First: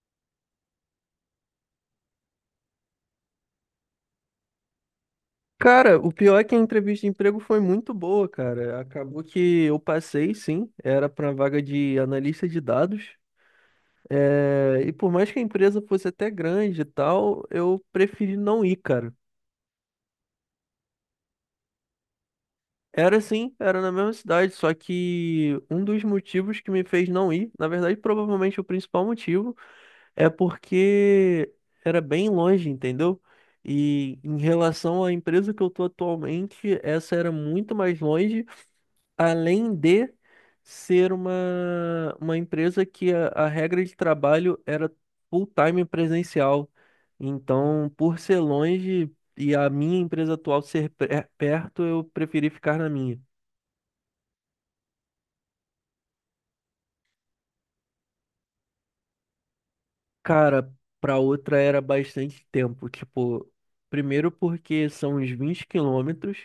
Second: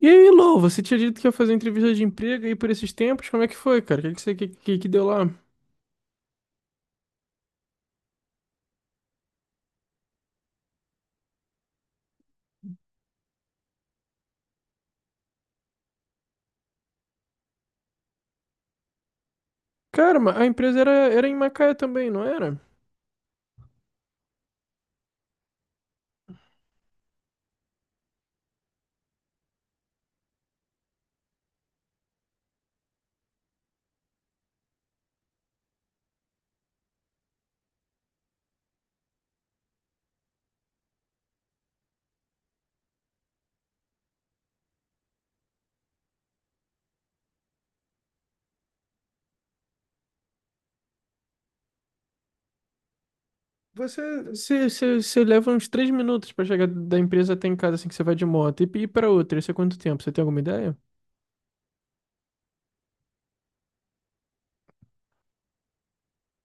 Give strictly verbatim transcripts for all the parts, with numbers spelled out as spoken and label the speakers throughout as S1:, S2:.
S1: E aí, Lou, você tinha dito que ia fazer entrevista de emprego aí por esses tempos? Como é que foi, cara? O que que você que, que, que deu lá?
S2: Cara, o pior é que a entrevista de emprego foi muito boa, cara. Acabou que eu passei, sim, era para vaga de analista de dados. É, e por mais que a empresa fosse até grande e tal, eu preferi não ir, cara.
S1: Cara, ma- a empresa era, era em Macaé também, não era?
S2: Era sim, era na mesma cidade, só que um dos motivos que me fez não ir, na verdade, provavelmente o principal motivo, é porque era bem longe, entendeu? E em relação à empresa que eu tô atualmente, essa era muito mais longe. Além de ser uma, uma empresa que a, a regra de trabalho era full-time presencial. Então, por ser longe e a minha empresa atual ser pe- perto, eu preferi ficar na minha.
S1: Você, você, você, você leva uns três minutos pra chegar da empresa até em casa, assim que você vai de moto. E ir pra outra, isso é quanto tempo? Você tem alguma
S2: Cara,
S1: ideia?
S2: para outra era bastante tempo. Tipo, primeiro porque são uns vinte quilômetros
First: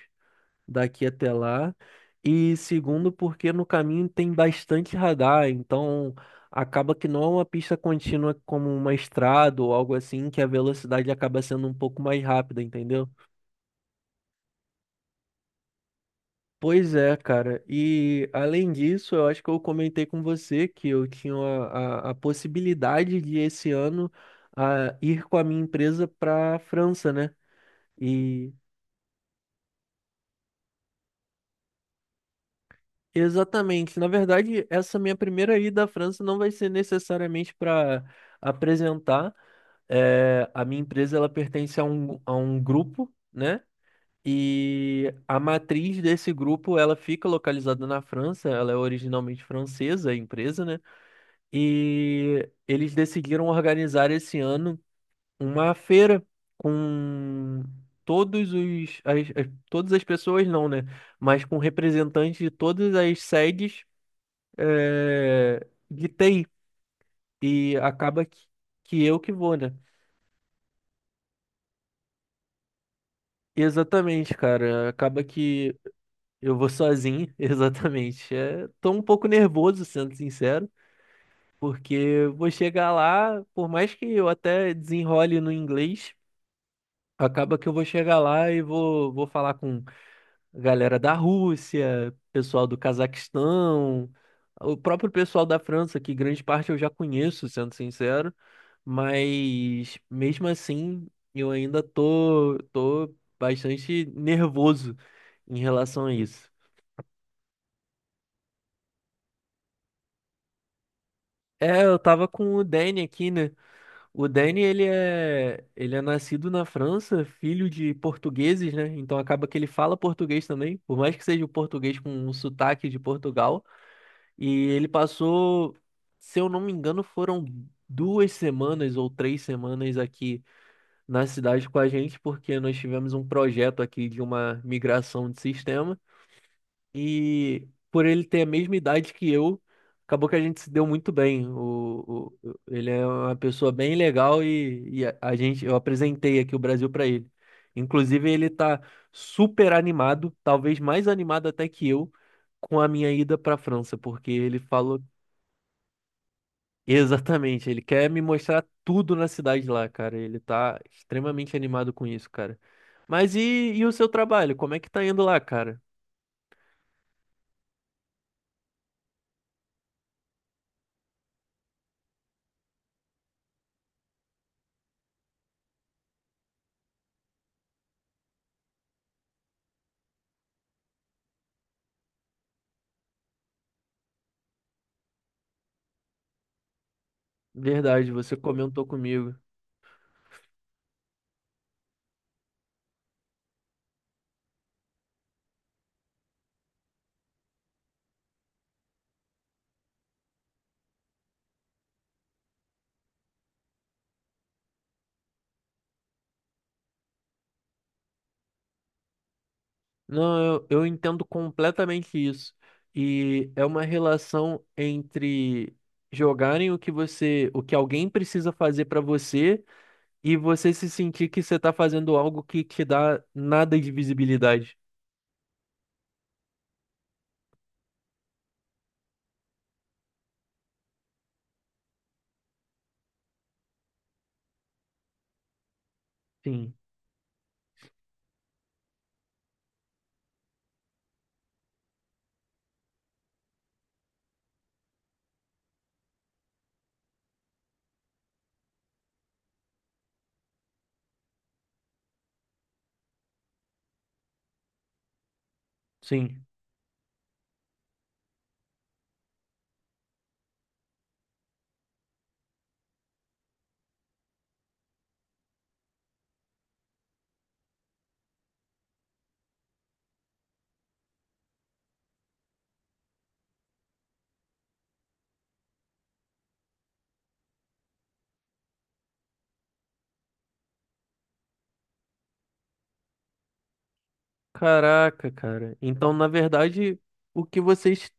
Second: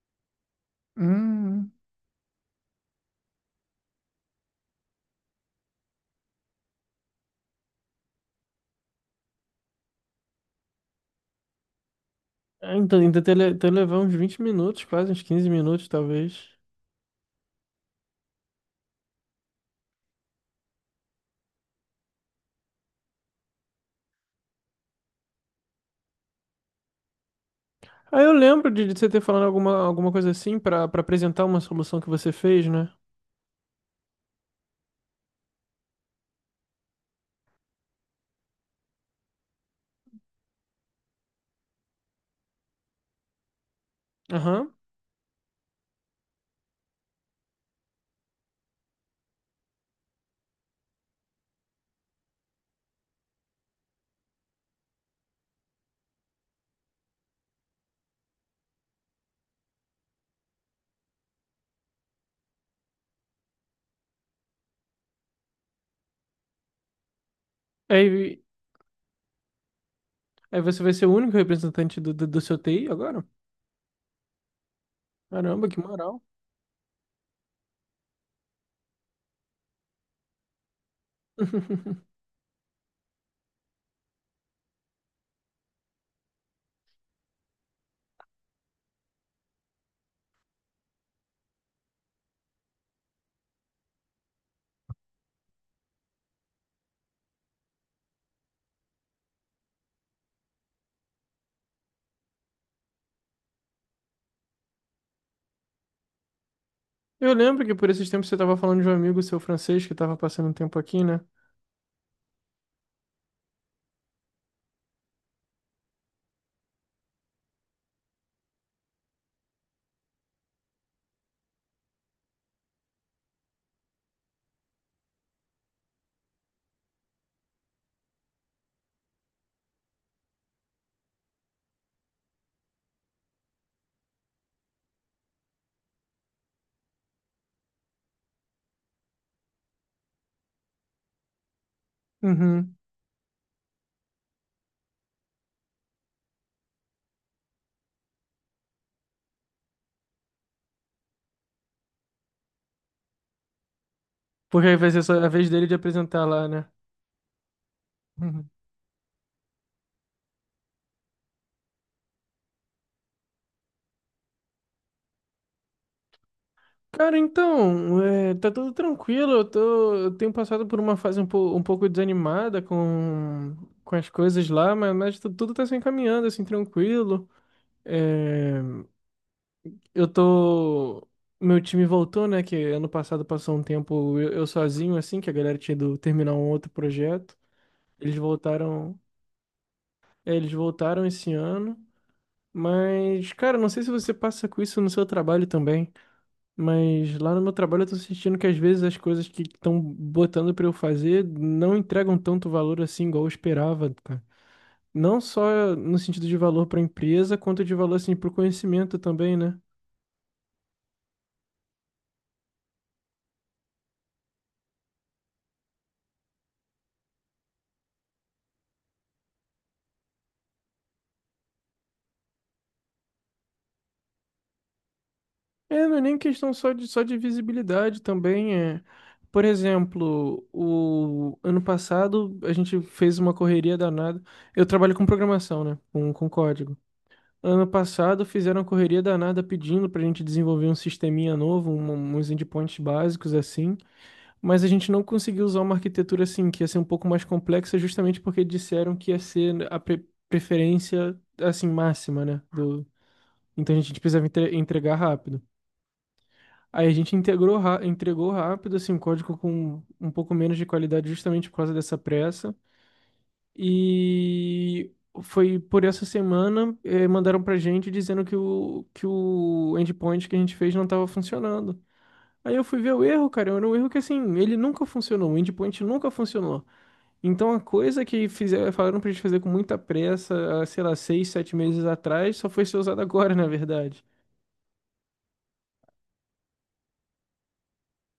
S2: daqui até
S1: Hum.
S2: lá. E segundo, porque no caminho tem bastante radar, então acaba que não é uma pista contínua como uma estrada ou algo assim, que a velocidade acaba sendo um pouco mais rápida,
S1: Ah, então
S2: entendeu?
S1: ainda até, le- até levar uns vinte minutos, quase uns quinze minutos, talvez.
S2: Pois é, cara. E além disso, eu acho que eu comentei com você que eu tinha a, a, a possibilidade de esse ano a, ir com a minha empresa para a França, né?
S1: Ah, eu
S2: E
S1: lembro de, de você ter falado alguma, alguma coisa assim pra para apresentar uma solução que você fez, né?
S2: Exatamente. Na verdade, essa minha primeira ida à França não vai ser necessariamente para apresentar. É, a minha empresa ela pertence a um, a um grupo, né?
S1: Aham.
S2: E a matriz desse grupo ela fica localizada na França. Ela é originalmente francesa, a empresa, né? E eles decidiram organizar esse ano uma feira com todos os as- as- todas as pessoas, não, né? Mas com representantes de todas as sedes, é, gritei, e acaba
S1: Aí.
S2: que, que eu que vou, né?
S1: Aí você vai ser o único representante do, do, do seu T I agora?
S2: Exatamente, cara. Acaba
S1: Caramba,
S2: que
S1: que moral.
S2: eu vou sozinho, exatamente. É, tô um pouco nervoso, sendo sincero, porque eu vou chegar lá, por mais que eu até desenrole no inglês, acaba que eu vou chegar lá e vou, vou falar com a galera da Rússia, pessoal do Cazaquistão, o próprio pessoal da França, que grande parte eu já conheço, sendo sincero. Mas mesmo assim, eu ainda tô, tô bastante nervoso em relação a isso.
S1: Eu lembro que por esses tempos você tava falando de um amigo seu francês que tava passando um tempo aqui, né?
S2: É, eu tava com o Danny aqui, né? O Danny, ele é, ele é nascido na França, filho de portugueses, né? Então acaba que ele fala português também, por mais que seja o português com um sotaque de Portugal. E ele passou, se eu não me engano, foram duas semanas ou três semanas aqui na cidade com a gente, porque nós tivemos um projeto aqui de uma migração de sistema e por ele ter a mesma idade que eu, acabou que a gente se deu muito bem. O, o- o-
S1: Uhum.
S2: ele é uma pessoa bem legal e, e a, a gente, eu apresentei aqui o Brasil para ele. Inclusive, ele tá super animado, talvez mais animado até que eu, com a minha ida para a França. Porque ele
S1: Porque aí vai
S2: falou
S1: ser só a vez dele de apresentar lá, né?
S2: Exatamente, ele quer me
S1: Uhum.
S2: mostrar tudo na cidade lá, cara. Ele tá extremamente animado com isso, cara. Mas e, e o seu trabalho? Como é que tá indo lá, cara?
S1: Cara, então, é, tá tudo tranquilo. Eu tô, eu tenho passado por uma fase um, po- um pouco desanimada com, com as coisas lá, mas, mas tu- tudo tá se encaminhando, assim, tranquilo. É, eu tô. Meu time voltou, né? Que ano passado passou um tempo eu, eu sozinho, assim, que a galera tinha ido terminar um outro projeto.
S2: Verdade,
S1: Eles
S2: você comentou
S1: voltaram.
S2: comigo.
S1: é, Eles voltaram esse ano. Mas, cara, não sei se você passa com isso no seu trabalho também. Mas lá no meu trabalho eu tô sentindo que às vezes as coisas que estão botando pra eu fazer não entregam tanto valor assim, igual eu esperava, cara. Não só no sentido de valor pra empresa, quanto de valor, assim, pro conhecimento também, né?
S2: Não, eu, eu entendo completamente isso. E é uma relação entre jogarem o que você, o que alguém precisa fazer pra você e você se sentir que você tá fazendo algo que te dá nada de visibilidade.
S1: É, não é nem questão só de, só de visibilidade também. É. Por exemplo, o ano passado a gente fez uma correria danada. Eu trabalho com programação, né? Com, com
S2: Sim,
S1: código. Ano passado fizeram uma correria danada pedindo pra gente desenvolver um sisteminha novo, um- uns endpoints básicos assim. Mas a gente não conseguiu usar uma arquitetura assim, que ia ser um pouco mais complexa, justamente porque disseram que ia ser a pre- preferência assim máxima, né? Do. Então a gente precisava entre- entregar rápido.
S2: sim.
S1: Aí a gente integrou, ra- entregou rápido, assim, um código com um pouco menos de qualidade justamente por causa dessa pressa. E foi por essa semana, eh, mandaram pra gente dizendo que o, que o endpoint que a gente fez não estava funcionando. Aí eu fui ver o erro, cara, era um erro que, assim, ele nunca funcionou, o endpoint nunca funcionou. Então a coisa que fizeram, falaram pra gente fazer com muita pressa, há, sei lá, seis, sete meses atrás, só foi ser usada agora, na verdade.
S2: Caraca, cara. Então, na verdade, o que vocês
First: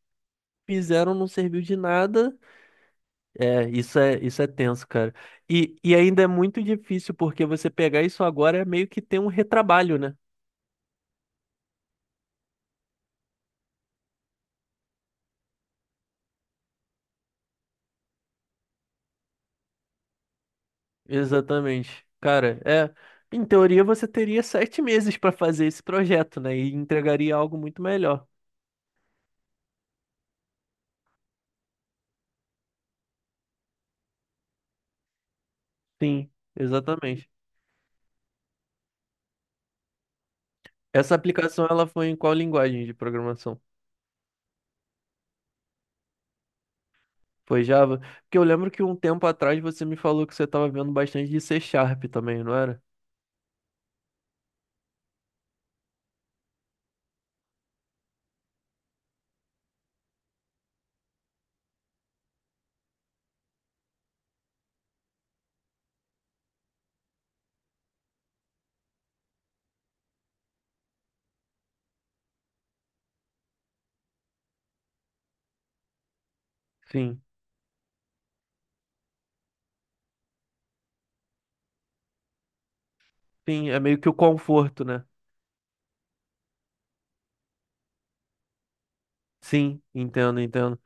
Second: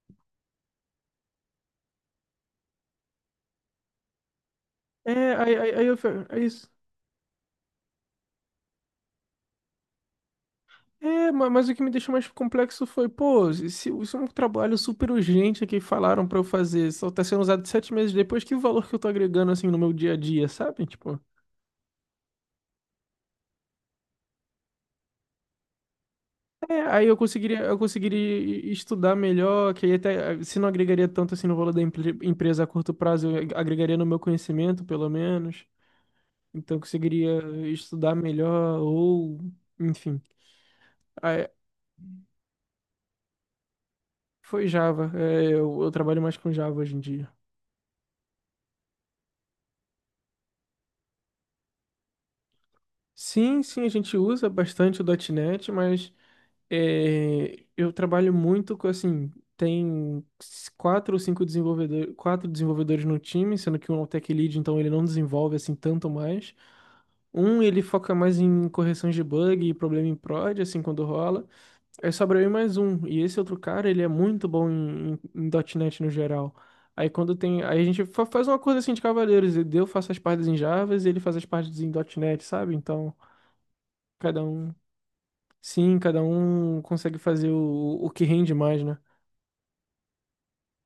S2: fizeram não serviu de nada. É, isso é, isso é tenso, cara.
S1: É, aí, aí,
S2: E,
S1: aí
S2: e
S1: eu
S2: ainda é
S1: falei.
S2: muito difícil, porque você pegar isso agora é meio que ter um retrabalho, né?
S1: É, ma- mas o que me deixou mais complexo foi, pô, isso, isso é um trabalho super urgente que falaram pra eu fazer, só tá sendo usado sete meses depois, que o valor que eu tô agregando, assim, no meu dia a dia, sabe? Tipo.
S2: Exatamente. Cara, é. Em teoria, você teria sete meses para fazer esse projeto, né? E
S1: É, aí eu
S2: entregaria algo
S1: conseguiria, eu
S2: muito melhor.
S1: conseguiria e- estudar melhor, que aí até, se não agregaria tanto, assim, no valor da empre- empresa a curto prazo, eu ag- agregaria no meu conhecimento, pelo menos,
S2: Sim,
S1: então eu
S2: exatamente.
S1: conseguiria estudar melhor, ou, enfim.
S2: Essa
S1: Aí,
S2: aplicação, ela foi em qual linguagem de programação?
S1: foi Java, é, eu eu trabalho mais com Java hoje em dia.
S2: Foi Java? Porque eu lembro que um tempo atrás você me falou que você estava vendo bastante de C Sharp também, não era?
S1: Sim, sim, a gente usa bastante o .ponto .NET, mas é, eu trabalho muito com, assim, tem quatro ou cinco desenvolvedores, quatro desenvolvedores no time, sendo que um é o tech lead, então ele não desenvolve, assim, tanto mais. Um, ele foca mais em correções de bug e problema em prod, assim, quando rola. Aí sobra eu e mais um. E esse outro cara, ele é muito bom em, em, em .ponto .NET no geral. Aí
S2: Sim.
S1: quando tem. Aí a gente fa- faz uma coisa assim de cavaleiros. Eu faço as partes em Java e ele faz as partes em .ponto .NET, sabe? Então.
S2: Sim, é meio que o
S1: Cada um.
S2: conforto, né?
S1: Sim, cada um consegue fazer o, o que rende mais, né?
S2: Sim, entendo, entendo.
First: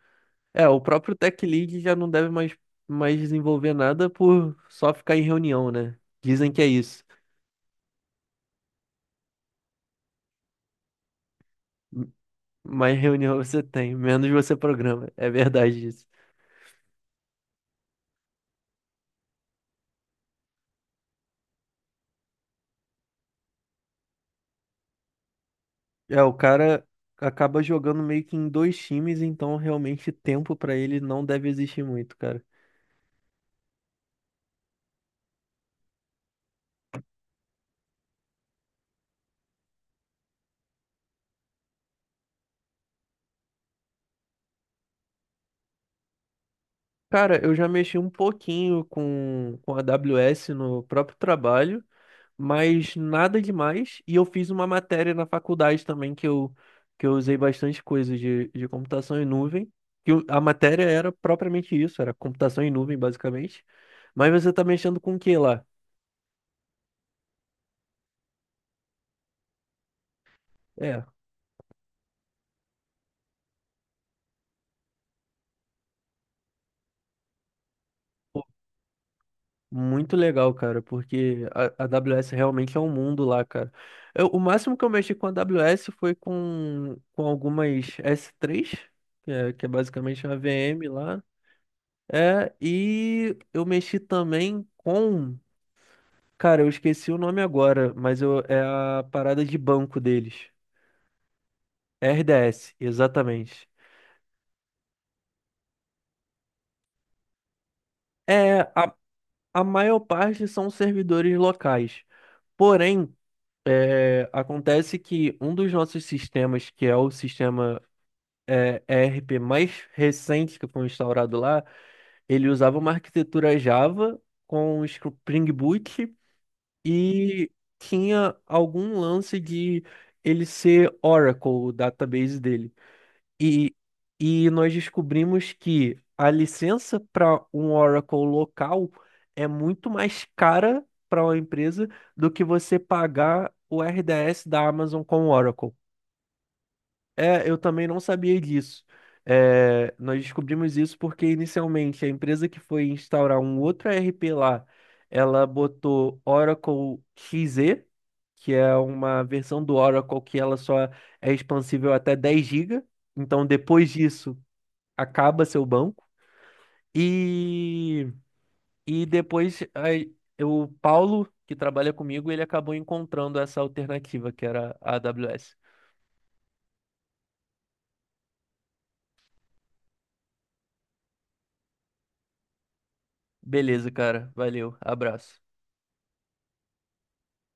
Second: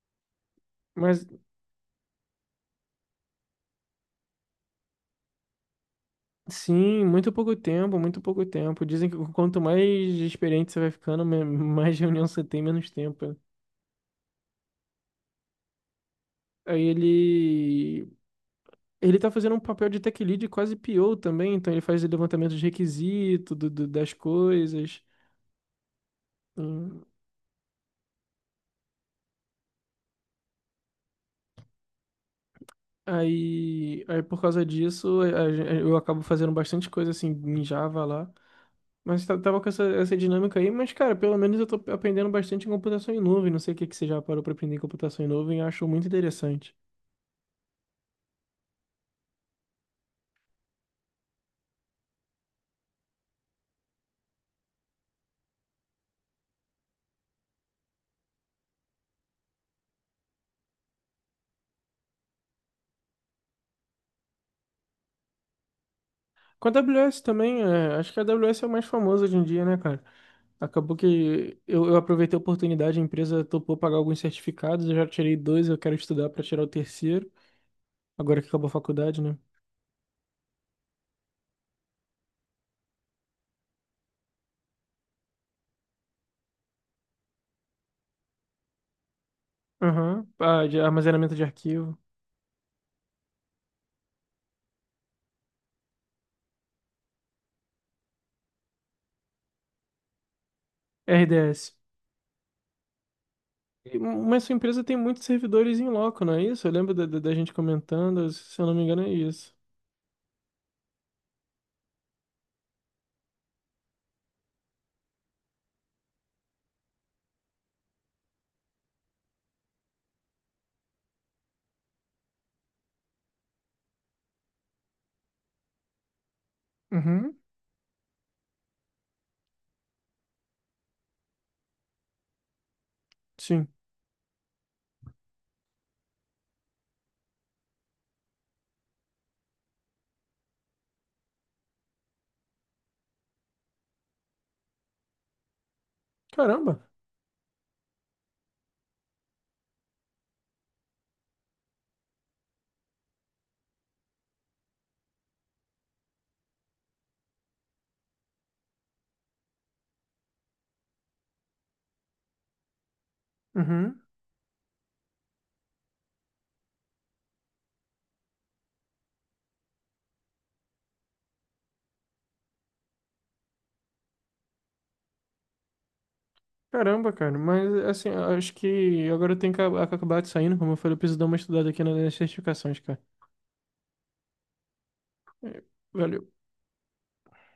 S2: É, o próprio
S1: Mas
S2: Tech Lead já não deve mais, mais desenvolver nada por só ficar em reunião, né? Dizem que é isso.
S1: sim, muito pouco tempo, muito pouco tempo. Dizem que quanto mais experiente você vai ficando, me- mais
S2: M-
S1: reunião você tem, menos
S2: Mais
S1: tempo.
S2: reunião você tem, menos você programa. É verdade isso.
S1: Aí ele. Ele tá fazendo um papel de tech lead quase P O também, então ele faz o levantamento de requisito, do, do- das coisas.
S2: É, o cara
S1: Hum.
S2: acaba jogando meio que em dois times, então realmente tempo pra ele não deve existir muito, cara.
S1: Aí, aí por causa disso, a- a- gen- eu acabo fazendo bastante coisa assim em Java lá. Mas tá- tava com essa, essa dinâmica aí, mas, cara, pelo menos eu tô aprendendo bastante em computação em nuvem. Não sei o que que você já parou pra aprender em computação em nuvem, eu acho muito interessante.
S2: Cara, eu já mexi um pouquinho com, com a AWS no próprio trabalho, mas nada demais. E eu fiz uma matéria na faculdade também que eu, que eu usei bastante coisa de, de computação em nuvem. Que o- a matéria era propriamente isso, era computação em nuvem, basicamente. Mas você tá mexendo com o que lá?
S1: Com a AWS também, é, acho que a AWS é o mais famoso hoje em dia, né, cara? Acabou
S2: É.
S1: que eu, eu aproveitei a oportunidade, a empresa topou pagar alguns certificados, eu já tirei dois, eu quero estudar pra tirar o terceiro, agora que acabou a faculdade, né?
S2: Muito legal, cara, porque a, a AWS realmente é um mundo lá, cara. Eu- o máximo que eu mexi com a AWS foi com, com algumas S três, que é, que é basicamente
S1: Aham.
S2: uma
S1: Ah, de
S2: V M lá.
S1: armazenamento de arquivo.
S2: É, e eu mexi também com. Cara, eu esqueci o nome agora, mas eu, é a parada de banco deles.
S1: R D S.
S2: R D S, exatamente.
S1: E- Mas sua empresa tem muitos servidores em loco, não é isso? Eu lembro da, da da gente comentando,
S2: É,
S1: se eu não me
S2: a,
S1: engano, é isso.
S2: a maior parte são servidores locais. Porém. É, acontece que um dos nossos sistemas, que é o sistema é, E R P mais recente que foi instaurado lá, ele usava uma arquitetura Java com Spring Boot
S1: Uhum.
S2: e tinha algum lance de ele ser Oracle, o database dele.
S1: Sim.
S2: E, e nós descobrimos que a licença para um Oracle local é muito mais cara para uma empresa do que você pagar o R D S da Amazon com o Oracle.
S1: Caramba.
S2: É, eu também não sabia disso. É, nós descobrimos isso porque inicialmente a empresa que foi instaurar um outro E R P lá, ela botou Oracle X E, que é uma versão do Oracle que ela só é expansível até dez gigabytes. Então, depois
S1: Uhum.
S2: disso, acaba seu banco. E, e depois aí, o Paulo, que trabalha comigo, ele acabou encontrando essa alternativa que era a AWS.
S1: Caramba, cara. Mas, assim, acho que agora eu tenho que ac- acabar de saindo. Como eu falei, eu preciso dar uma estudada aqui nas certificações, cara.
S2: Beleza, cara. Valeu. Abraço.
S1: É, valeu.